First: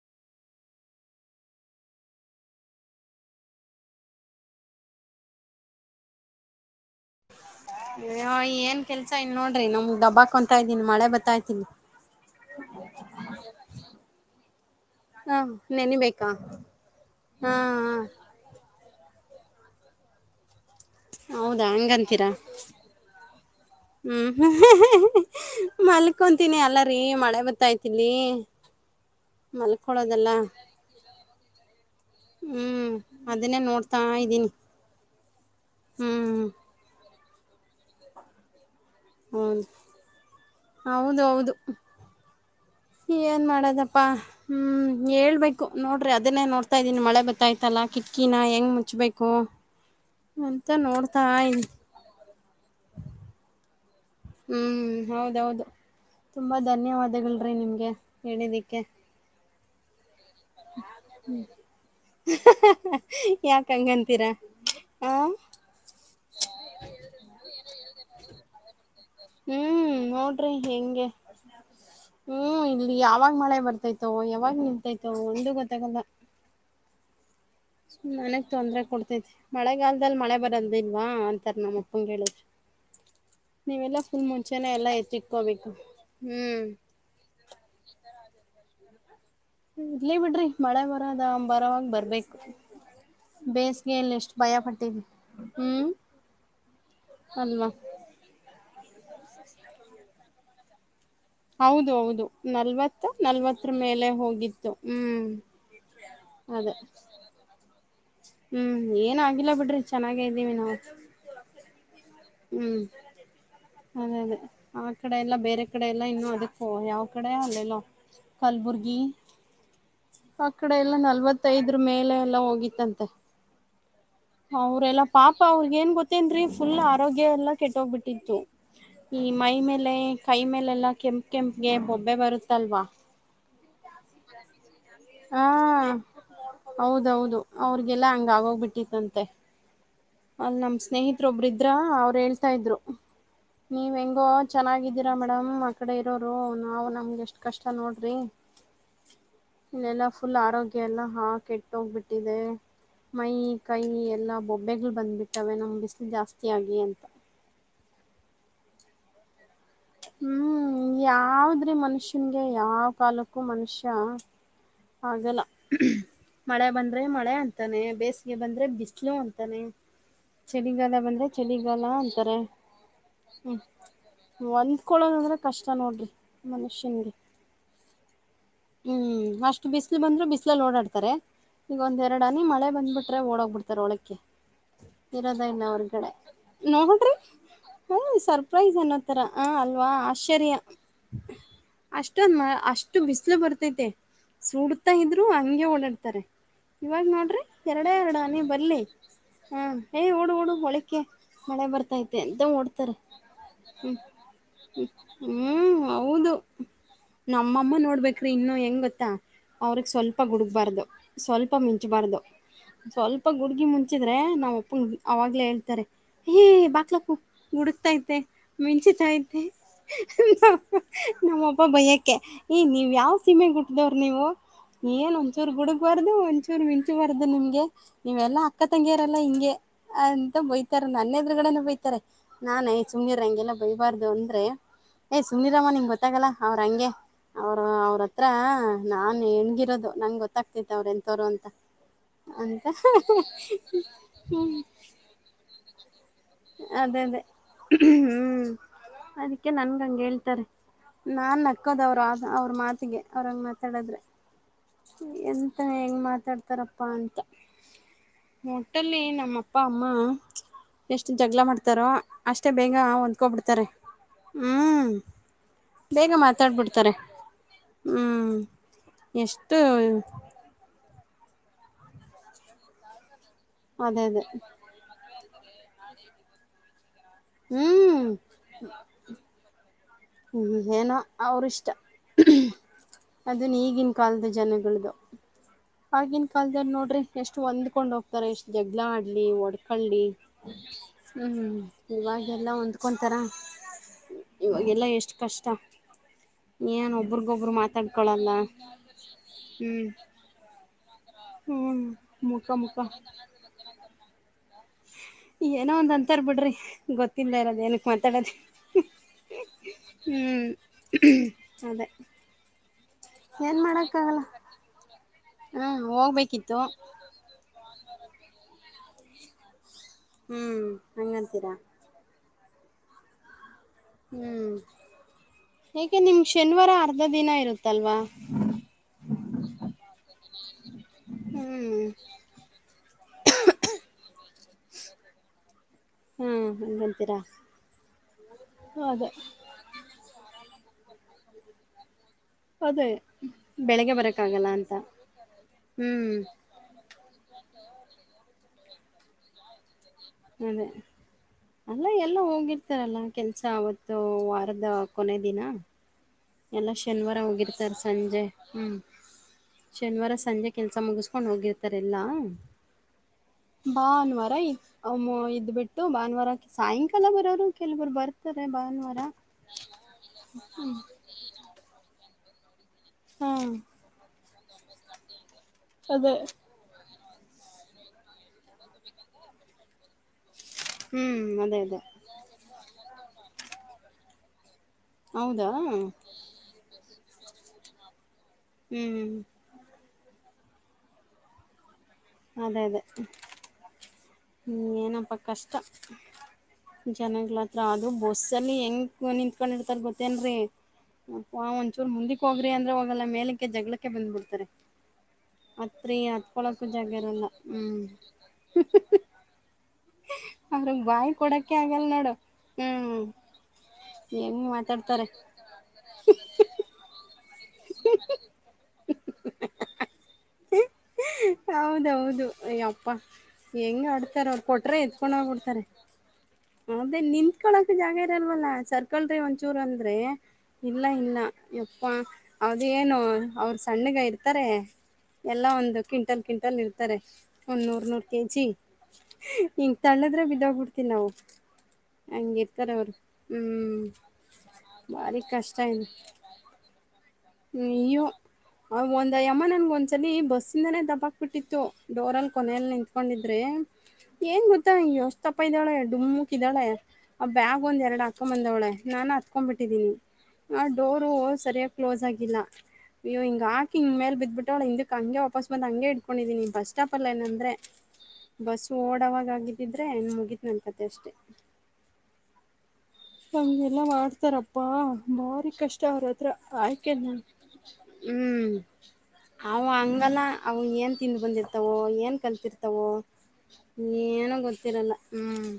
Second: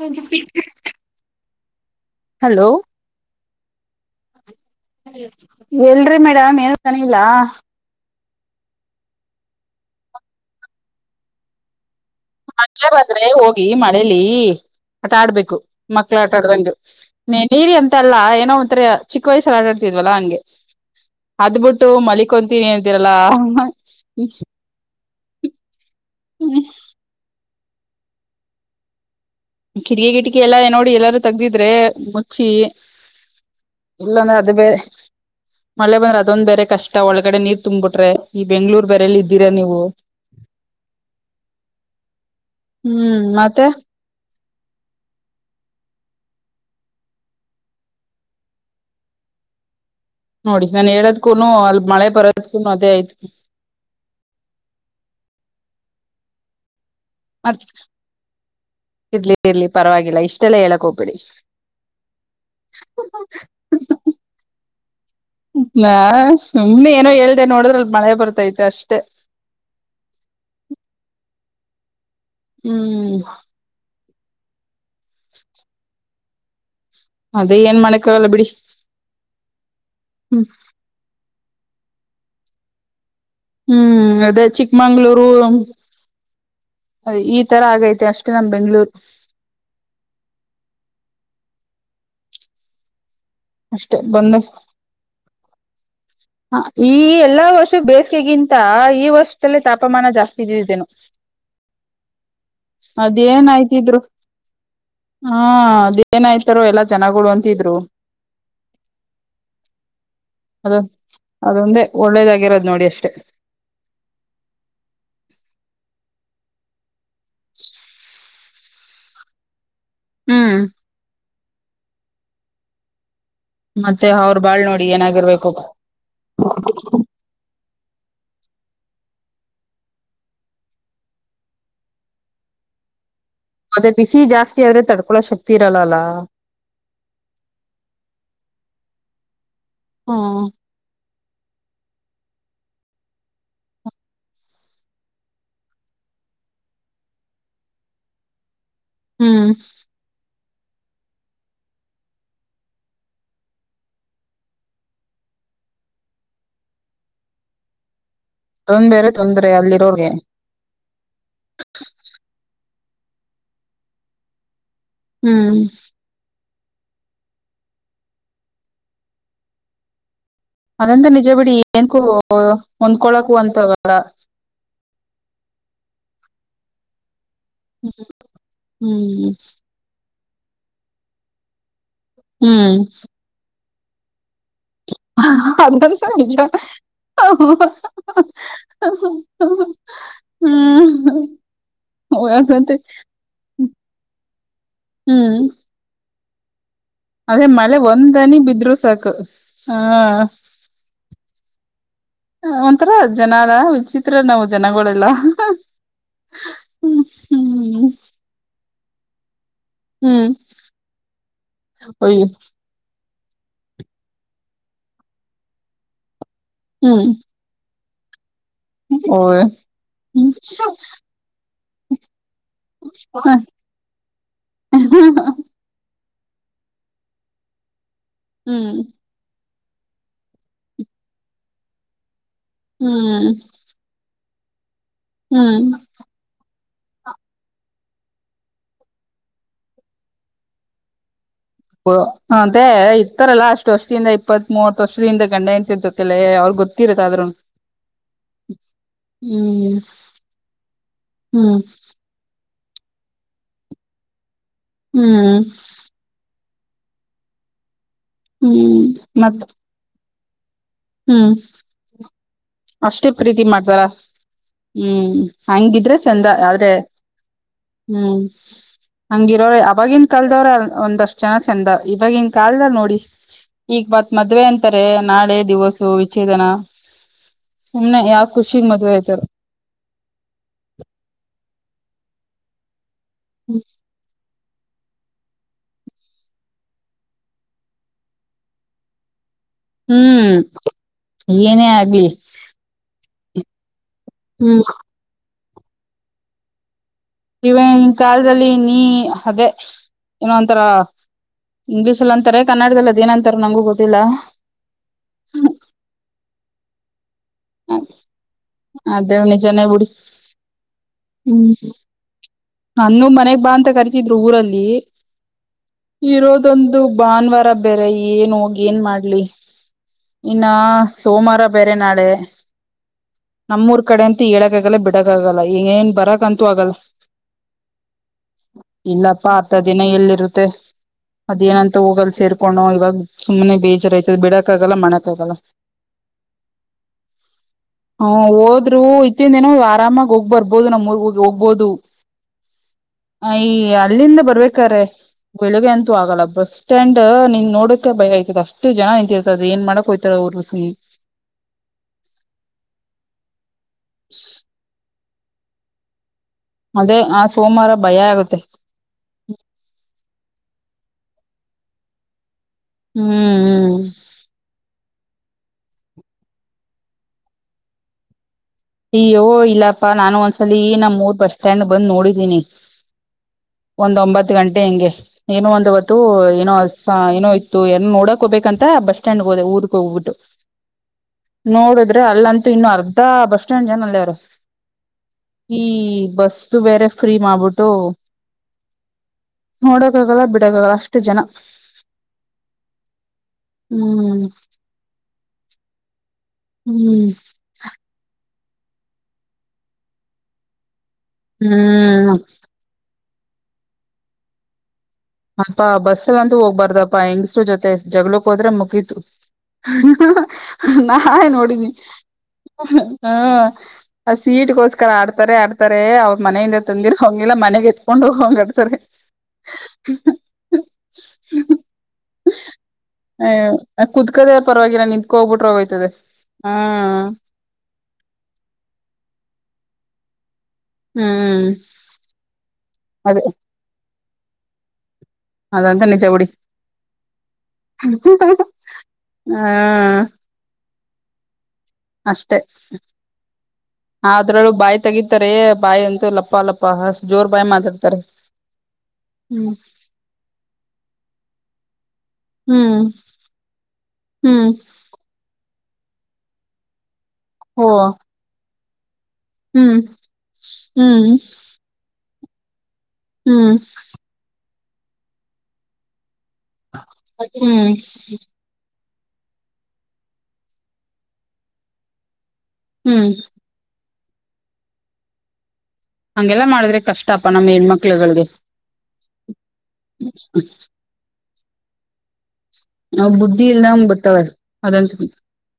ಹೋಗಿ ಮುಟ್ಟಿದ್ದೆ ಹಲೋ ಹೇಳ್ರಿ ಮೇಡಮ್ ಏನು ಹೇಳ್ತಾ ಇಲ್ಲಾ ಹ ಏನ್ ಕೆಲ್ಸ ಇನ್ ನೋಡ್ರಿ ನಮ್ಗ್ ಡಬಾಕೊಂತಾ ಇದ್ದೀನಿ ಮಳೆ ಬರ್ತಾಾಯತೀನಿ ಮೆ ಬಂದ್ರೆ ಹೋಗಿ ಮಳೇಲಿ ಆಟ ಹ ಆಡ್ಬೇಕು ಮಕ್ಳ ನೆನಿಬೇಕಾ ಆಟ ಆಡ್ದಂಗ ನೀ ಹಾ ನೀರಿ ಎಂತಲ್ಲ ಏನೋ ಒಂತ್ರ ಚಿಕ್ಕ ವಯಸ್ಸ ಹರಟಾಡ್ತಿದ್ವಲ್ಲಾ ಹಂಗೆ ಹೌದಾ ಅದ್ಬಿಟ್ಟು ಮಲಿಕ್ ಹೊಂತೀನಿ ತೀರಲ್ಲ ಹೂ ಮಲ್ಕೊಂತೀನಿ ಅಲ್ಲ ರೀ ಮಳೆ ಬತ್ತ ಗತಾಯತಿಲ್ಲಿ ಕಿಟಕಿ ಕಿಟಕಿ ಎಲ್ಲಾ ನೋಡಿ ಎಲ್ಲಾರೂ ತಗ್ದಿದ್ರೆ ಮುಚ್ಚಿ ಹ್ಮ್ ಅದನ್ನೇ ನೋಡ್ತಾ ಇಲ್ಲಾಂದ್ರೆ ಇದ್ದೀನಿ ಅದು ಬೇರೆ ಮಳೆ ಬಂದ್ರೆ ಹ್ಮ್ ಅದೊಂದ ಬೇರೆ ಕಷ್ಟ ಒಳಗ ಕಡೆ ನೀರ್ ತುಂಬ ಬಿಟ್ರೆ ಈ ಬೆಂಗಳೂರ್ ಬ ಹೂ ಹೌದು ಹೌದು ಏನ್ ಮಾಡದಪ್ಪ ಹ್ ಹೇಳ್ಬೇಕು ನೋಡ್ರಿ ಅದನ್ನೇ ನೋಡ್ತಾ ಇದ್ದೀನಿ ಮಳೆ ಬತ್ತಾಯ್ತಲ್ಲ ಕಿಟ್ಕಿನ ಹೆಂಗ್ ಮುಚ್ಚಬೇಕು ನೋಡಿ ನಾನನ್ ಹೇಳೋದ್ಕೂನು ಅಲ್ ಮಳೆ ಬರೋದ್ಕೂ ಅದೇ ಆಯ್ತ್ ಹೂ ಹೌದೌದು ತುಂಬಾ ಧನ್ಯವಾದ ಅದಗಳ ಮತ್ತ ರೀ ನಿಮ್ಗೆ ಹೇಳಿದ್ದಕ್ಕೆ ಇರ್ಲಿ ಇರ್ಲಿ ಪರವಾಗಿಲ್ಲ ಇಷ್ಟ ತಳೆಯಲಕೋಪ್ಪಿಡಿ ಯಾಕ ಹಂಗಂತೀರಾ ಹ ನಾ ಸುಮ್ಮನೆ ಏನೋ ಹೇಳ್ದ ನೋಡಿದ್ರ ಅಲ್ ಮಳೆ ಬರ್ತಾತಿ ಹೂ ನೋಡ್ರಿ ಹೆಂಗೆ ಹೂ ಇಲ್ಲಿ ಹ್ಮ್ ಯಾವಾಗ ಮಳೆ ಬರ್ತೈತಿ ಯಾವಾಗ ನಿಲ್ತಾ ಇತೋ ಒಂದ ಗೊತ್ತಾಗಲ್ಲ ಅದೇ ಏನ್ ಮಾಡಕ್ಕಾಗಲ್ಲ ಬಿಡಿ ನನಗ್ ತೊಂದ್ರೆ ಕೊಡ್ತೇತಿ ಮಳೆಗಾಲದಲ್ಲಿ ಮಳೆ ಹ್ಮ್ ಬರದಿಲ್ವಾ ನಮ್ಮ ಅಪ್ಪಂಗ ಹೇಳಿದ್ ನೀವೆಲ್ಲಾ ಹ್ಮ್ ಫುಲ್ ಮುಂಚೆನ ಎಲ್ಲಾ ಚಿಕ್ಕಮಂಗ್ಳೂರು ಎತ್ಿಕೋಬೇಕು ಅದೇ ಈ ತರ ಆಗೈತೆ ಅಷ್ಟೇ ನಮ್ ಬೆಂಗ್ಳೂರ್ ಇರ್ಲಿೇ ಬಿಡ್ರಿ ಮಳೆ ಬರದ ಬರವಾಗ ಬರ್ಬೇಕು ಅಷ್ಟೇ ಬೇಸ್ಗೆಯಲ್ಲಿ ಬಂದ ಎಷ್ಟು ಭಯ ಪಟ್ಟಿದಿ ಹ್ಮ್ ಹ ಈ ಎಲ್ಲಾ ಅಲ್ವಾ ವರ್ಷ ಬೇಸಿಗೆಗಿಂತ ಈ ವರ್ಷದಲ್ಲೇ ತಾಪಮಾನ ಜಾಸ್ತಿ ಇದಿದ್ದೇನು ಹೌದು ಹೌದು ನಲ್ವತ್ತ ನಲ್ವತ್ತರ ಅದೇನಾಯ್ತಿದ್ರು ಮೇಲೆ ಹೋಗಿತ್ತು ಹ್ಮ್ ನಾಯ್ತಾರೋ ಅದೇ ಎಲ್ಲಾ ಜನಗಳು ಅಂತಿದ್ರು ಹ್ಮ್ ಏನ ಆಗಿಲ್ಲ ಬಿಡ್ರಿ ಚೆನ್ನಾಗ ಇದ್ದೀವಿ ನಾವು ಅದು ಅದೊಂದೇ ಒಳ್ಳೇದಾಗಿರೋದ್ ಹ್ಮ್ ನೋಡಿ ಅಷ್ಟೇ ಅದೇ ಅದೇ ಆ ಕಡೆ ಎಲ್ಲ ಬೇರೆ ಕ ಈಡೆ ಎಲ್ಲ ಇನ್ನುೂ ಅದಕ್ಕ ಯಾವ ಕಡೆ ಅಲ್ಲಲ್ಲ ಕಲ್ಬುರ್ಗಿ ಆ ಹ್ಮ್ ಕಡೆ ಎಲ್ಲಾ ನಲ್ವತ್ತೈದ್ರ ಮೇಲೆ ಎಲ್ಲ ಹೋಗಿತ್ತಂತೆ ಮತ್ತೆ ಅವ್ರ ಬಾಳ್ ನೋಡಿ ಅವ್ರಲ್ಲಾ ಪಾಪ ಏನಾಗಿರ್ಬೇಕು ಅವ್ರಗ ಏನ್ ಗೊತ್ತೇನ್ರೀ ಫುಲ್ ಆರೋಗ್ಯ ಎಲ್ಲಾ ಕೆಟ್ಟೋಗ್ಬಿಟ್ಟಿತ್ತು ಈ ಮೈ ಮೇಲೆ ಕೈ ಮೇಲೆಲ್ಲಾ ಕೆಂಪ್ ಕೆಂಪ್ಗೆ ಬೊಬ್ಬೆ ಬರುತ್ತಲ್ವಾ ಮತ್ತೆ ಬಿಸಿ ಜಾಸ್ತಿ ಆದ್ರೆ ತಡ್ಕೊಳ ಹಾ ಶಕ್ತಿ ಇರಲ್ಲ ಅಲ್ಲ ಹೌದೌದು ಅವ್ರಗೆಲ್ಲಾ ಹಂಗ ಆಗೋಗ್ಬಿಟ್ಟಿತ್ತಂತೆ ಹಾ ಅಲ್ಲಿ ನಮ ಸ್ನೇಹಿಿತ ೊಬ್ಬ್ರ ಇದ್ರ ಅವರು ಹೇಳ್ತಾ ಇದ್ರು ನೀವ್ ಹೆಂಗೋ ಚೆನ್ನಾಗಿದ್ದೀರಾ ಮೇಡಮ್ ಆಕಡೆ ಇರೋರು ನಾವವು ನಮ್ಗೆ ಎಷ್ಟ್ ಕಷ್ಟ ನೋಡ್ರಿ ಹ್ಮ್ ಇಲ್ಲೆಲ್ಲ ಫುಲ್ ಆರೋಗ್ಯ ಎಲ್ಲ ಹಾ ಕೆಟ್ಟೋಗ್ಬಿಟ್ಟಿದೆ ಮೈ ಕೈ ಎಲ್ಲಾ ಬೊಬ್ಬೆಗಳು ಬಂದ್ಬಿಟ್ಟಾವ ನಮ್ ಬಿಸಿಲು ಜಾಸ್ತಿ ಆಗಿ ಅಂತ ಬೇರೆ ತೊಂದ್ರರೆ ಅಲ್ಲಿ ಹ್ಮ್ ಯಾವದ್ರೆ ಮನುಷ್ಯನ್ಗೆ ಯಾವ ಕಾಲಕ್ಕೂ ಮನುಷ್ಯ ಆಗಲ್ಲ ಹ್ಮ್ ಮಳೆ ಬಂದ್ರೆ ಮಳೆ ಅಂತಾನೆ ಬೇಸಿಗೆ ಬಂದ್ರೆ ಬಿಸಿಲು ಅಂತಾನೆ ಚಳಿಗಾಲ ಅದಂತ ಬಂದ್ರೆ ನಿಜ ಬಿಡಿ ಚಳಿಗಾಲ ಏನ್ಕೂ ಅಂತಾರೆ ಹೊಂದ್ಕೊಳಕು ಅಂತವಲ್ಲ ಕಕೊಳ್ಳೋದಂದ್ರೆ ಕಷ್ಟ ನೋಡಿ್ರರಿ ಮನುಷ್ಯನಿಗೆ ಹ್ಮ್್ಮ ಹ್ಮ್ ಅಷ್ಟು ಬಿಸಿಲು ಬಂದ್ರರು ಬಿಸಿ್ಲ ಓಡಾಡ್ತಾರೆ ಈಗ ಒಂದ ಎರ ಹನಿ ಮಳೆ ಬಂದ್ಬಿ್ರೆ ಓಡೋಗ್ಬಿಡ್ತಾರೆ ಒಳಕ್ಕೆ ಹ ಇರೋದ ಇಲ್ಲ ಹ ಅಂತ ಹೊರ್ಗಡೆ ಸಜ ನೋಡ್ರಿ ಹ್ಮ ಸರ್ಪ್ರೈಸ್ ಅನ್ನೋ ತರ ಹ ಅಲ್ವಾ ಆಶ್ಚರ್ಯ ಅಷ್ಟೊಂದು ಅದಂತೆ ಅಷ್ಟು ಬ್ ಲ ಬರ್ತೈತೆ ಸುಡ್ತಾ ಇದ್ರು ಹ್ಮ್ ಹಂಗೆ ಓಡಾಡ್ತಾರೆ ಇವಾಗ ನೋಡ್ರಿ ಅದೇ ಮಳೆ ಎರಡ ಎರಡ ಒಂದನಿ ನೀ ಬಿದ್ರು ಬರ್ಲಿ ಸಾಕು ಹ ಹಾ ಏಯ್ ಹಡು ಡು ಹೊೋಳಿಕ ಮಳೆ ಬರ್ತೈತಿ ಎಂತ ಒಂಥರ ಓಡ್ತಾರೆ ಜನಾಲ ಹ್ಮ ವಿಚಿತ್ರ ನಾವು ಜನಗಳೆಲ್ಲ ಹ್ಮ್ ಹೌದು ಹ್ಮ್ ನಮ್ಮಮ್ಮ ಹ್ಮ್ ನೋಡ್ಬೇಕ್ರಿ ಇನ್ನು ಹೆಂಗ ಗೊತ್ತಾ ಅವ್ರಗ್ ಸ್ವಲ್ಪ ಹ್ಮ್ ಗುಡುಕ್ಬಾರ್ದ ಸ್ವಲ್ಪ ಮಿಂಚಬಾರ್ದು ಅಯ್ಯೋ ಸ್ವಲ್ಪ ಅಪ್ಪ ಗುಡುಗಿ ಮುಂಚಿದ್ರೆ ನಾವ ಅಪ್ಪ ಅವವಾಗ್ಲೇ ಹೇಳ್ತಾರೆ ಏ ಹ್ಮ್ ಬಾಕ್ಲಕ್ಕ ಗುಡುಕ್ತಾ ಮಿಂಚಿತಾಯತೆ ಓ ನಮ್ಮಬ್ಬ ಭಯಕ್ಕೆ ಈ ನೀ ಯಾವ ಸೀಮೆ ಗ್ರೂಪೋದವರು ನೀವು ಏನ್ ಹ್ಮ್ ಒಂದಚೂರು ಗುಡುಗ್ಬಾರ್ದ ಒಂದಚೂರು ಮಿಂಚುಬಾರ್ಡು ನಿಮ್ಗೆ ನೀವೆಲ್ಲಾ ಅಕ್ಕ ತಂಗಿಯರೆಲ್ಲಾ ಹಿಂಗೆ ಅಂತ ಬಯತಾರ ನನ್ನ ಎದರುಗಡೆನ ಬೈತಾರೆ ನಾನ್ ಯ್ ಸುಮ್ನಿರು ಹ್ಮ್ ಹಂಗೆಲ್ಲಾ ಬೈಬಾರ್ದು ಅಂದ್ರೆ ಯ್ ಸುಮ್ನೀರಮ್ಮ ಹ್ಮ್ ನಿಂಗೆ ಗೊತ್ತಾಗಲ್ಲ ಅವ ಹಂಗೆ ಅವರು ಅವ್ರತ್ರ ನಾನನ ಹೆಂಗಿರೋದು ನಂಗೆ ಗೊತ್ತಾಗ್ತಿತ್ತು ಅವ್ರ ಎಂತವರು ಅಂತ ಹ ಅದೇ ಅಂತ ಇರ್ತಾರಲ್ಲಾ ಅಷ್ಟ್ ವರ್ಷದಿಂದ ಇಪ್ಪತ್ ಮೂವತ್ ವರ್ಷದಿಂದ ಗಂಡ ಎಟತತ್ತಲ್ಲ ಅವ್ರರು ಅದೇ ಗೊತ್ತಿರತ್ತ ಅದೇ ಆದ್ರರು ಹ್ಮ್ ಅದಕ್ಕೆ ನನ್ಗ ಹಂಗೆ ಹೇಳ್ತಾರೆ ನಾನ್ ಹ್ಮ್ ಅಕ್ಕದವರು ಆದ ಅವ್ರ ಮಾತಿಗೆ ಅವ್ರ ಹಂಗ ಮಾತಾಡದ್ರೆ ಹ್ಮ್ ಎಂತ ಹೆಂಗ್ ಮಾತಾಡ್ತ ತಾರಪ್ಪ ಅಂತ ಹ್ಮ್ ಮೊಟ್ಟಲ್ಲಿ ಮತ್ ನಮ್ಮಪ್ಪ ಅಮ್ಮ ಎಷ್ಟು ಹ್ಮ್ ಜಗಳ ಮಾಡ್ತಾರೋ ಅಷ್ಟೇ ಬೇಗ ಅಷ್ಟೇ ಪ್ರೀತಿ ಹೊಂದ್ಕೋಬಿಡ್ತಾರೆ ಮಾಡ್ತಾರ ಹ್ಮ್ ಹಂಗಿದ್ರೆ ಚಂದ ಆದ್ರೆ ಮಾತಾಡ್ಬಿಡ್ತಾರೆ ಹ್ಮ್ ಹಂಗಿರೋ್ರ ಎಷ್ಟು ಅವಾಗಿನ್ ಕಲ್ದವ್ರ ಒಂದಷ್ಟು ಜನ ಚೆಂದ ಇವಾಗನ್ ಕಾಲದಲ್ಲಿ ನೋಡಿ ಈಗ ಅದೇ ಮತ್ತ್ ಅದೇ ಮದ್ವೆ ಅಂತಾರೆ ನಾಳೆ ಡಿವೋರ್ಸ್ ಸೊ ವಿಚ್ಛೇದನ ಸುಮ್ನೆ ಹ್ಮ್ ಯಾವ್ ಖುಷಿಗ್ ಮದ್ವೆ ಆಯ್ತಾರ ಹ್ಮ್ ಏನೋ ಅವರು ಇಷ್ಟ ಅದನ್ ಈಗನ್ ಕಾಲದ ಜನಕ್ಕೆ ಆಗಿನ ಕಾಲದಲ್ಲಿ ನೋಡ್ರಿ ಎಷ್ಟು ಹೊಂದ್ಕೊಂಡ್ ಹೋಗ್ತಾರೆ ಎಷ್ಟು ಜಗ್ಗಳ ಆಡ್ಲಿ ಹೊಂಡಕೊಳ್ಳಿ ಹ್ಮ್ ಹ್ಮ್ ಏನೇ ಆಗ್ಲಿ ಇವಾಗೆಲ್ಲ ಹೊಂದ್ಕೊಂತಾರ ಹ್ಮ್ ಇವಾಗೆಲ್ಲ ಎಷ್ಟು ಕಷ್ಟ ಏನೊ ಇವನ್ ಕಾಲದಲ್ಲಿ ನೀ ಅದೇ ಹ್ಮ್ ಏನೋ ಅಂತಾರಲ್ಲ ಹ್ಮ್ ಇಂಗ್ಲೀಷ್ಲ್ಲ ಅಂತಾರೆ ಮುಖ ಮುಖ ಕನ್ನಡದಲ್ಲ ಅದ್ ಏನಂತಾರ ನಂಗೂ ಗೊತ್ತಿಲ್ಲಾ ಏನೋ ಒಂದ್ ಅಂತರ್ ಬಿಡ್ರಿ ಗೊತ್ತಿಲ್ಲ ಇರೋದ ಏನಕ್ ಮಾತಾಡೋದು ಅದೇ ನಿಜಾನೇ ಬಿಡಿ ಹ್ಮ್ ಹ್ಮ್ ಅದೇ ನನ್ನು ಮನೆಗ್ ಬಾ ಏನ್ ಅಂತ ಕರಿಸಿದ್ರು ಮಾಡಕ್ಕಾಗಲ್ಲ ಊರಲ್ಲಿ ಹಾ ಹೋಗ್ಬೇಕಿತ್ತು ಇರೋದೊಂದು ಭಾನುವಾರ ಬೆರೆ ಏನ ಹೋಗಿ ಏನ್ ಮಾಡ್ಲಿ ಇನ್ನ ಹ್ಮ್ ಸೋಮವಾರ ಹಂಗಂತೀರಾ ಬೇರೆ ನಾಳೆ ನಮ್ಮೂರ್ ಕಡೆ ಅಂತ ಹ್ಮ್ ಹೇಳಕ್ ಆಗಲ್ಲ ಬಿಡಕ್ಕ ಆಗಲ್ಲ ಏನ್ ಏಕೆ ನಿಮ್ಗೆ ಬರಕ್ಂತೂ ಶನಿವಾರ ಆಗಲ್ಲ ಅರ್ಧ ದಿನ ಇರುತ್ತಲ್ವಾ ಇಲ್ಲಪ್ಪಾ ಆತ ದಿನ ಎಲ್ಲಿರುತ್ತೆ ಅದೇನಂತ ಹ್ಮ್ ಊರಲ್ಲಿ ಸೇರಿಕೊಂಡು ಇವಾಗ ಸುಮ್ಮನೆ ಬೇಜಾರುಾಯ್ತ ಬಿಡಕ್ಕ ಆಗಲ್ಲ ಮಾಡೋಕ್ಕ ಆಗಲ್ಲ ಹ್ಮ್ ಹಂಗಂತೀರ ಹ ಹೋದ್ರು ಇತ್ತಿಂದ ಏನೋ ಆರಾಮಾಗಿ ಹೋಗ್ಬರ್ಬೋದು ನಮ್ಮೂರು ಹೋಗ್ಬೋದು ಅದೇ ಅಯ ಬೆಳಿಗ್ಗೆ ಅಲ್ಲಿಂದ ಬರಕ್ಕಾಗಲ್ಲ ಅಂತ ಬರ್ಬೇಕಾರೆ ಬೆಳಿಗ್ಗೆ ಅಂತೂ ಹ್ಮ್ ಆಗಲ್ಲ ಬಸ್ ಸ್ಟ್ಯಾಂಡ್ ನಿನ್ ನೋಡಕೆ ಭಯ ಆಯ್ತದೆ ಅಷ್ಟ ಜನ ನಿಂತಿರ್ತದ ಏನ್ ಮಾಡಕ ಹೊಯ್ ಅದೇ ಅಲ್ಲೇ ಎಲ್ಲೋ ಹೋಗಿರ್ತಾರಲ್ಲ ಕೆಲ್ಸ ಅವತ್ತು ವಾರದ ಕೊನೇ ದಿನ ಎಲ್ಲ ಅದೇ ಶನಿವಾರ ಆ ಸೋಮವಾರ ಹೋಗಿರ್ತಾರೆ ಭಯ ಸಂಜೆ ಆಗುತ್ತೆ ಹ್ಮ್ ಶನಿವಾರ ಸಂಜೆ ಕೆಲ್ಸ ಮುಗಿಸ್ಕೊಂಡ್ ಹೋಗಿರ್ತಾರೆ ಎಲ್ಲಾ ಹ್ಮ್ ಹ್ಮ್ ಬಾನ್ವಾರ ಅಮ್ಮ ಇದ್ ಬಿಟ್ಟು ಭಾನುವಾರ ಸಾಯಂಕಾಲ ಬರೋರು ಕೆಲವರು ಬರ್ ಅಯ್ಯೋ ಇಲ್ಲಪ್ಪಾ ನಾನು ಒಂದಸಲಿ ಈ ನಮ್ಮ್ ರ್ ಬಸ್ ಸ್ಟ್ಯಾಂಡ್ ಬಂದ್ ನೋಡಿದೀನಿ ಹಾ ಒಂದ ಒಂಬತ್ತು ಗಂಟೆ ಹೆಂಗೆ ಏನೋ ಒಂದ ಅವತ್ತು ಅದೇ ಏನೋ ಹ ಏನೋ ಇತ್ತು ಏನೋ ನೋಡಕ್ ಹೋಗಬೇಕಂತ ಬಸ್ ಸ್ಟ್ಯಾಂಡ್ ಹೋದೆ ಊರ್ಕ ಹೋಗ್ಬಟ್ಟು ಹ್ಮ್ ಅದೇ ಅದೇ ನೋಡುದ್ರೆ ಅಲ್ಲಂತೂ ಇನ್ನು ಅರ್ಧ ಬಸ್ಟ್ಯಾಂಡ್ ಜನ ಅಲ್ಲೇ ಅವರೇ ಹೌದಾ ಈ ಬಸ್ ಬೇರೆ ಫ್ರೀ ಮಾಡಬಿಟ್ಟು ಹ್ಮ್ ನೋಡಕ್ಕಾಗಲ್ಲ ಬಿಡಕ್ಕಲ್ಲ ಅಷ್ಟು ಜನ ಅದೇ ಅದೇ ಹ್ಮ್ ಹ್ಮ ಏನಪ್ಪ ಕಷ್ಟ ಹ್ಮ್ ಜನ್ನಾಗ್ಲತ್ರ ಅದು ಬಸ್ಸಲ್ಲಿ ಹೆಂಗ ನಿಂತ್ಕೊಂಡಿರ್ತಾರ ಗೊತ್ತೇನ್ರೀ ಹಾ ಒಂಚೂರು ಹ್ಮ್ ಮುಂದಕ್ ಹೋಗ್ರಿ ಅಂದ್ರೆ ಹೋಗಲ್ಲಾ ಮೇಲಕ್ಕೆ ಜಗಳಕ್ಕೆ ಬಂದ್ಬ ಬಿಡ್ತಾರೆ ಅಪ್ಪಾ ಬಸ್ಸಗ ಅಂತೂ ಜಾಗ ಹೋಗ್ಬಾರ್ದಪ್ಪಾ ಇರಲ್ಲ ಹೆಂಗಸರು ಜೊತೆ ಹ್ಮ್ ಜಗ್ಗಳಕ್ ಹೋದ್ರೆ ಮುಗೀತು ಅವ್ರಗ್ ನಾ ಬಾಯಿ ಕೊಡಕ್ಕೆ ನೋಡಿದಿನಿ ಆಗಲ್ ನೋಡು ಹ್ಮ ಹ್ಮ್ ಆ ಹೆಂಗ್ ಸೀಟ್ಗೋಸ್ಕರ ಮಾತಾಡ್ತಾರೆ ಆಡ್ತಾರೆ ಆಡ್ತಾರೆ ಅವ್ರ ಮನೆಯಿಂದ ತಂದಿರ ಹಂಗಿಲ್ಲ ಮನೆಗೆ ಎತ್ಕೊಂಡ್ ಹೋಗಂಗಾಡ್ತರೆ ಹಾ ಹ ಹೌದೌದು ಅಯ್ಯಪ್ಪ ಹೆಂಗ ಆಡ್ತಾರ ಕುೂತ್ಕದೇ ಅವರ ಕೊಟ್ರೆ ಪರವಾಗಿಲ್ಲ ನಿಂತ್ಕ ಎತ್ಕೊಂಡೋಗ್ಬ ಹೋಗ್ಬಿಟ್ರ ಬಿಡ್ತಾರೆ ಹೋಗೋಯ್ತದೆ ಹಾ ಅದೇ ನಿನ್ತ್ಕಳಕ ಜಾಗ ಇರಲ್ವಲ್ಲ ಸರ್ಕ ಒಂದೇ ಒಂಚೂರು ಅಂದ್ರೆ ಇಲ್ಲ ಇಲ್ಲ ಹ್ಮ್ ಯಪ್ಪ ಅದು ಏನು ಅದೇ ಅವರು ಸಣ್ಣಗ ಇರ್ತಾರೆ ಎಲ್ಲಾ ಒಂದು ಅದಂತ ನಿಜ ಕ್ವಿಂಟಲ್ ಕ್ವಿಂಟಲ್ ಇರ್ತಾರೆ ಒಂದ್ ನೂರ್ ನೂರ್ ಬಿಡಿ ಕೆಜಿ ಹಂಗ ತಳ್ಳದ್ರ ಬಿದ್ದೋಗ್ಬಿಡ್ತೀವಿ ನಾವು [inaudible] ಅಷ್ಟೇ ಹಂಗಿರ್ತಾರೆ ಅವರು ಹ್ಮ್ ಅದ್ರಲ್ಲು ಬಾಯಿ ಬಾರಿ ತಗತಾರೇ ಕಷ್ಟ ಬಾಯಿ ಇದು ಅಂತೂ ಲಪ್ಪ ಲಪ್ಪ ಅಷ್ಟ್ಜೋರ್ ಪಾಯಿ ಮಾತಾಡ್ತಾರೆ ಒಂದ್ ಯಮ್ಮ ಹ್ಮ್ ನನ್ ಒಂದ್ಸಲ ಬಸ್ಸಿಂದನೇ ದಬ್ಬಾಕ್ ಬಿಟ್ಟಿತ್ತು ಡೋರ್ ಅಲ್ ಕೊನೆಯಲ್ಲಿ ಹ್ಮ್ ನಿಂತ್ಕೊಂಡಿದ್ರೆ [inaudible] ಏನ್ ಗೊತ್ತಾ ಎಷ್ಟ ದಪ್ಪ ಇದ್ದಾಳೆ ಡುಮ್ಮುಕ್ ಇದ್ದಾಳೆ ಆ ಬ್ಯಾಗ್ ಓ ಒಂದ್ ಎರಡು ಆಕಂಡ್ ಬಂದವ್ಲೆ ನಾನು ಹ್ಮ್ ಹತ್ಕೊಂಡ್ಬಿಟ್ಟಿದ್ದೀನಿ ಆ ಹ್ಮ್ ಡೋರು ಸರಿಯಾಗಿ ಕ್ಲೋಸ್ ಆಗಿಲ್ಲ ಅ್ಯ ಹಂಗ ಹ್ಮ್ ಆಕಿ ಮೇಲೆ ಬಿದಬಿಟ್ಟೆ ಅವಳ ಹಂಗೆ ಹಿಂದಕ್ ವಪಸ್ ಬಂದ ಹಂಗೆ ಇಡ್ಕು ಬಸ್ ಸ್ಟಾಪ್ ಅಲ್ಲ ಏನಂದ್ರೆ ಹ್ಮ್ ಬಸ್ ಓಡವಾಗ ಆಗಿದ್ದಿದ್ರೆ ಇನ್ ಮುಗಿತ್ ನಂಕಥೆ ಅಷ್ಟೆ ಹ್ಮ್ ನಮ್ಗೆಲ್ಲಾ ಮಾಡ್ತಾರಪ್ಪಾ ಭಾರಿ ಕಷ್ ಸ್ಟ ಅವ್ರ ಹತ್ರ ಹಂಗೆಲ್ಲಾ ಮಾಡಿದ್ರೆ ಆಯ್ಕೆನೆ ಕಷ್ಟಪ ನಮ್ಮ ಹೆಣ್ಮಕ್ಳುಗಳಿಗೆ ಹ್ಮ್ ಅವ ಹಂಗಲ್ಲ ಅವ ಏನ್ ತಿಿಂದ ಬಂದಿರ್ತವೋ ಏನ್ ಕಲ್ತಿರ್ತ ಆ ಬುದ್ಧಿ ಇಲ್ದ ಬತ್ತವ ಅದಂತ ಗೊತ್ತಿರಲ್ಲ ಹ್ಮ್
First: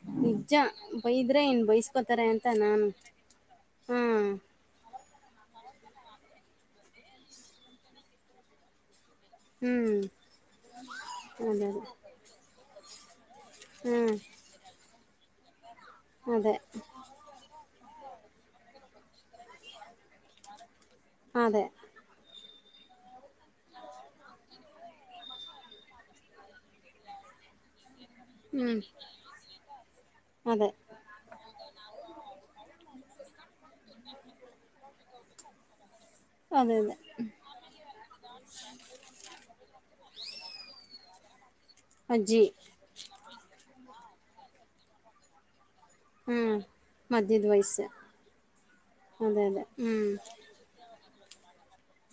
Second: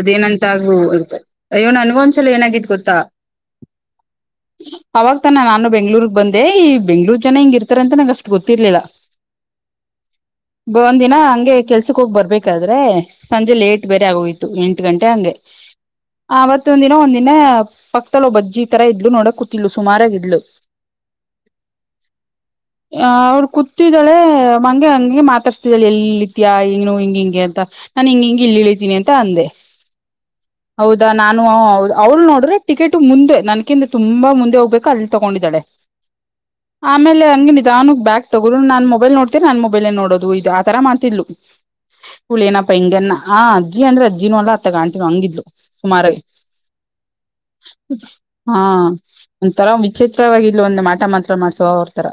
ಅದೇನಂತ ನಿಜ ಅದು ಬೈದ್ರೆ ಇನ್ ಅಯ್ಯೋ ನನಗೊಂದು ಬೈಸ್ಕೋತಾರೆ ಅಕ್ಯುಲೀ ಏನ ಅಂತ ಆಗಿತ್ತು ನಾನು ಗೊತ್ತಾ ಹಾ ಅವಾಗತಾನ ನಾನು ಬೆಂಗ್ಳೂರ್ಗ್ ಬಂದೆ ಈ ಬೆಂಗ್ಳೂರ್ ಜನ ಹೆಿಂಗ್ ಇರ್ತಾರ ಅಂತ ನಂಗೆ ಅಷ್ಟು ಗೊತ್ತಿರ್ಲಿಲ್ಲ ಒಂದ್ ದಿನ ಹ್ಮ್ ಹಂಗೆ ಅದೇ ಕೆಲ್ಸಕ್ ಅದೇ ಹೋಗ್ ಬರ್ಬೇಕಾದ್ರೆ ಸಂಜೆ ಲೇಟ್ ಬೇರೆ ಹ್ಮ್ ಆಗೋಯ್ತು ಎಂಟು ಗಂಟೆ ಹಂಗೆ ಅದೇ ಆವತ್ತ ಒಂದ ದಿನ ಒಂದಿನ ಪಕ್ಕದಲೊಬ್ಬಾ ಅಜ್ಜಿ ತರ ಇದ್ಲು ನೋಡಕತಿಡ್ಲು ಸುಮಾರಾಗಿದ್ಲು ಅದೇ ಆ ಅವ್ರು ಕೂತಿದ್ದಾಳೆ ಮಂಗೆ ಹಂಗೆ ಮಾತಾಡ್ಸ್ತಿದಳ ಎಲ್ಲಿ ತ್ಯಾ ಏನು ಹಿಂಗ ಹಿಂಗೆ ಅಂತ ನಾನ್ ಹಿಂಗ ಹಿಂಗೆ ಇಲ್ಲಿ ಹ್ಮ್ ಇಳಿತೀನಿ ಅಂತ ಅಂದೆ ಅದೇ ಹೌದಾ ನಾನು ಹೌದು ಅವ್ರು ನೋಡ್ರೆ ಟಿಕೆಟ್ ಮುಂದೆ ನನ್ಕಿಂದ ತುಂಬಾ ಮುಂದೆ ಹೋಗ್ಬೇಕು ಅಲ್ಲಿ ತಗೊಂಡಿದ್ದಾಳೆ ಅದೇ ಅದೇ ಆಮೇಲೆ ಹಂಗಗೆ ನಿಧಾನಕ್ಕೆ ಬ್ಯಾಗ್ ತಗೋ್ರು ನಾನ್ ಮೊಬೈಲ್ ನೋಡ್ತೀರ ನಾನ್ ಮೊಬೈಲ್ ನೋಡೋದು ಆತರ ಮಾಡತಿದ್ಲು ಅಜ್ಜಿ ಇವಳೇನಪ್ಪ ಹಿಂಗ ಆ ಅಜ್ಜಿ ಅಂದ್ರೆ ಅಜ್ಜಿಿನ ಅಲ್ಲ ಹಂಗಿದ್ಲು ಸುಮಾರಗೆ ಹ್ಮ್ ಮಧ್ಯದ ವಯಸ್ಸು ಹಾ ಅದೇ ಅದೇ ಒಂಥರಾ ಹ್ಮ್ ವಿಚಿತ್ರವಾಗಿಲ್ಲ ಒಂದು ಮಾಟ ಮಾತ ಮಾಡ್ಸೋ ಅವರ್ತರ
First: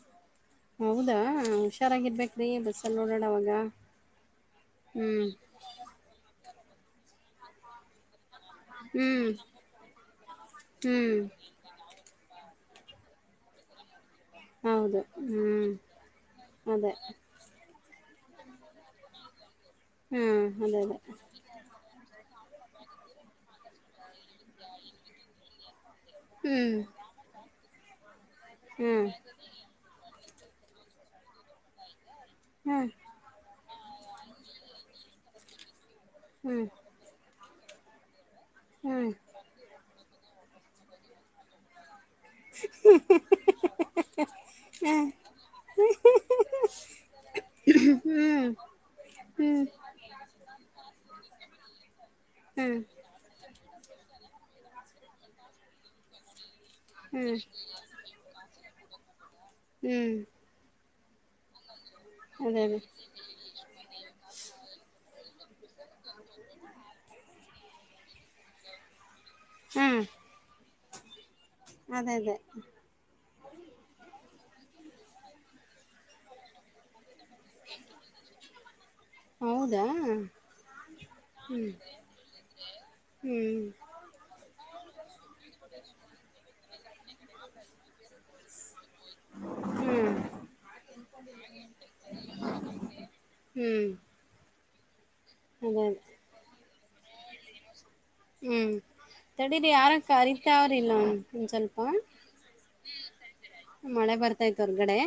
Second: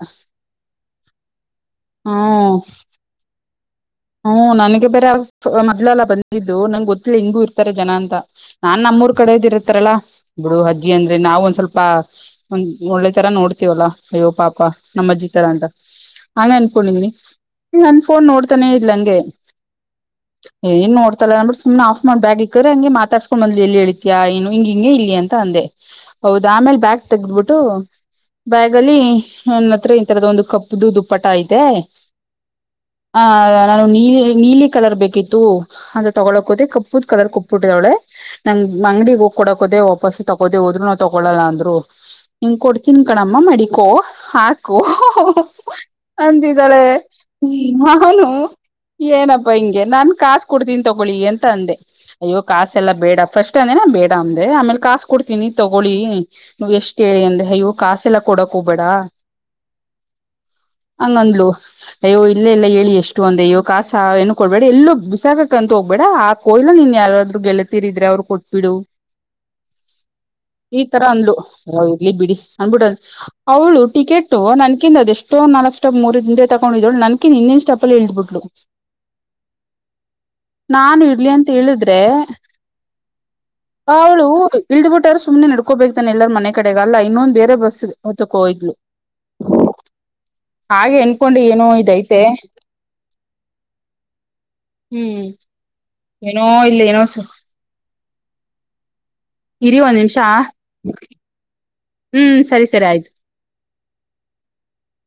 ಹೌದಾ ಹುಷಾರಾಗಿರ್ಬೇಕ್ರಿ ಬಸ್ಸಲ್ಲಿ ಓಡಾಡವಾಗ ಹ್ಮ್ ನನಗೆ ಬರರೆ ಹ್ಮ್ ಮೊದ್ಲೆಲ್ಲ ಬಂದಿದ್ದು ನಂಗೆ ಗೊತ್ತಿಲ್ಲ ಹೆಿಂಗೂ ಇರ್ತಾರೆ ಜನ ಅಂತ ನಾನ್ ನಮ್ಮೂರ್ ಹ್ಮ್ ಕಡೆ್ದಿ ಇರ್ತಾರಲ್ಲಾ ಬಿಡು ಅಜ್ಜಿ ಅಂದ್ರೆ ಹ್ಮ್ ನಾವವು ಒಂದ್ ಸ್ವಲ್ಪ ಒಂದ್ ಒಳ್ಳೆ ತರ ನೋಡ್ತೀವಲ್ಲಾ ಅಯ್ಯೋ ಪಾಪ ಹೌದು ನಮ್ಮಜ್ಜಿಿತರ ಅಂತ ಹ್ಮ್. ಹಂಗ ಅದೇ ಅನ್ಕೊಂಡಿದನಿ ನನ್ ಫೋನ್ ನೋಡ್ ತಾನೇ ಇದ್ಹಳಂಗೆ ಹ್ಮ್ ಅದೇ ಏನ್ ಅದೇ ನೋಡ್ತಲ್ಲಾ ಅಂದಬಿಟ್ಟು ಸುಮನೆ ಆಫ್ ಮಾಡ್ ಬ್ಯಾಗ್ ಇಕ್ಕರೆ ಹಂಗೆ ಮಾತಾಡ್ಸ್ಕೊಂಡ್ ಬಂದ್ಲು ಎಲ್ಲಿ ಇಳಿ ತ್ಯಾ ಏನು ಹಿಂಗ ಹಿಂಗೆ ಇಲ್ಲಿಲಿ ಅಂತ ಅಂದೆ ಹೌದ ಆಮೇಲೆ ಹ್ಮ್ ಬ್ಯಾಗ್ ತೆಗದ್ಬಿಟ್ಟು ಬ್ಯಾಗ್ ಅಲ್ಲಿ ಹ್ಮ್ ಒಂದ ಹತ್ರ ತರದ ಒಂದು ಕಪ್ಪುದು ದುಪ್ಪಟ ಐತೇ ಹ್ಮ್ ಆ ನಾನು ನೀಲಿ ನೀಲಿ ಕಲರ್ ಬೇಕಿತ್ತು ಅಂತ ತಗೊಳ್ಳಕೋುದ ಹ್ಮ್. ಕಪ್ಪದು ಕಲರ್ ಕೊಟ್ ಬಿಟ್ಟಿದಳೆ ನಂಗ್ ಹ್ಮ್ ಅಂಗಡಿಗೆ ಹೋಗಿ ಕೊಡಕೋದೆೇ ವಾಪಸ್ ತಗೋದೆ ಹದರು ನವು ತೊಗೊಳ್ಳೋಲ್ಲ ಅಂದ್ರು ಹಂಗ ಕೊಡ್ತೀನ್ ಕಣಮ್ಮ ಮಡಿಕೋ ಹಾಕು ಅಂತಿದಳೆ ಹ್ಮ್ ನಾನು ಏನಪ್ಪಾ ಹ್ಮ್ ಹಿಂಗೆ ನಾನ್ ಕಾಸ್ ಕೊಡ್ತೀನಿ ತಗೋಳಿ ಅಂತ ಅಂದೆ ಅಯ್ಯೋ ಕಾಸ ಎಲ್ಲಾ ಬೇಡ ಫಸ್ಟ್ ಬೇಡ ಅಂದೆ ಆಮೇಲೆ ಕಾಸ ಕೊಡ್ತೀನಿ ತಗೊಳ್ಳಿ ನೀ್ ಎಷ್ಟು ಹೇಳಿ ಹ್ಮ್ ಹ್ಮ್ ಅಂದ್ರೆ ಅಯ್ಯೋ ಕಾಸೆಲ್ಲ ಕೊಡಕ್ ಹೋಗ್ಬೇಡ ಹ್ಮ್ ಹಂಗಂದ್ಲು ಅಯ್ಯೋ ಇಲ್ಲೇ ಅದೇ ಎಲ್ಲ ಅದೇ ಹೇಳಿ ಎಷ್ಟು ಒಂದ ಅಯ್ಯೋ ಕಾಸಾ ಏನು ಕೊಡ್ ಬೇಡ ಎಲ್ಲೂ ಬಿಸಾಕಾಕೇ ಅಂತು ಹೋಗ್ಬೇಡ ಹಾಕೋ ನೀನ್ ಯಾರಾದ್ರು ಗೆಲತೀರಿದ್ರೆ ಅವ್ರು ಕೊಟ್ಬಿಡು ಹ್ಮ್ [inaudible] ಈ ತರ ಅಂದ್ಲು ಇರ್ಲಿ ಅದೇ ಅದೇ ಬಿಡಿ ಅಂದಬಿಡದು ಅವ್ಳು ಟಿಕೆಟ್ ನನ್ಕಿಂದು ಅದೆಷ್ಟೋ ನಾಲ್ಕು ಮೂರಂದಿಂದ ತಗೊಂಡಿದ್ಳ ನನಕಿ ಇಲ್ಲಿದು ಬುಟ್ಲು ಹೌದಾ. ನಾನು ಇರ್ಲಿ ಅಂತ ಹೇಳಿದ್ರೆ ಹ್ಮ್ ಅವಳು ಇಳ್ದ್ ಬಿಿಟ್ಟಾರ ಸುಮ್ಮ್ನೆ ನಡ್ಕೋಬೇಕತಾನೆ ಎಲ್ಲಾರ ಮನೆ ಕಡೆಗಲ್ಲ ಇನ್ನೊಂದ್ ಬೇರೆ ಬಸ್ ತ್ತಕ್ಕೋೋಗ್ಲು ಹ್ಮ್ ಹಾಗೆ ಎನ್ಕೊಂಡು ಏನು ಇದೈತೆ ಹ್ಮ್ ಹ್ಮ್ ಅದೇ ಅದೇ ಏನೋ ಇಲ್ಲ ಏನೋ ಸರ್ ಹ್ಮ್ ತಡೀಿದ ಇರಿ ಒಂದ್ ಯಾರಕ್ಕ ನಿಮಿಷ ಅರಿತ ಅವ್ರಲ್ಲ ಒಂದ್ ಸ್ವಲ್ಪ ಹ್ಮ್ ಸರಿ ಸರಿ ಆಯ್ತು ಮಳೆ ಬರ್ತಾ ಇತ್ತು ಹೊರ್ಗಡೆ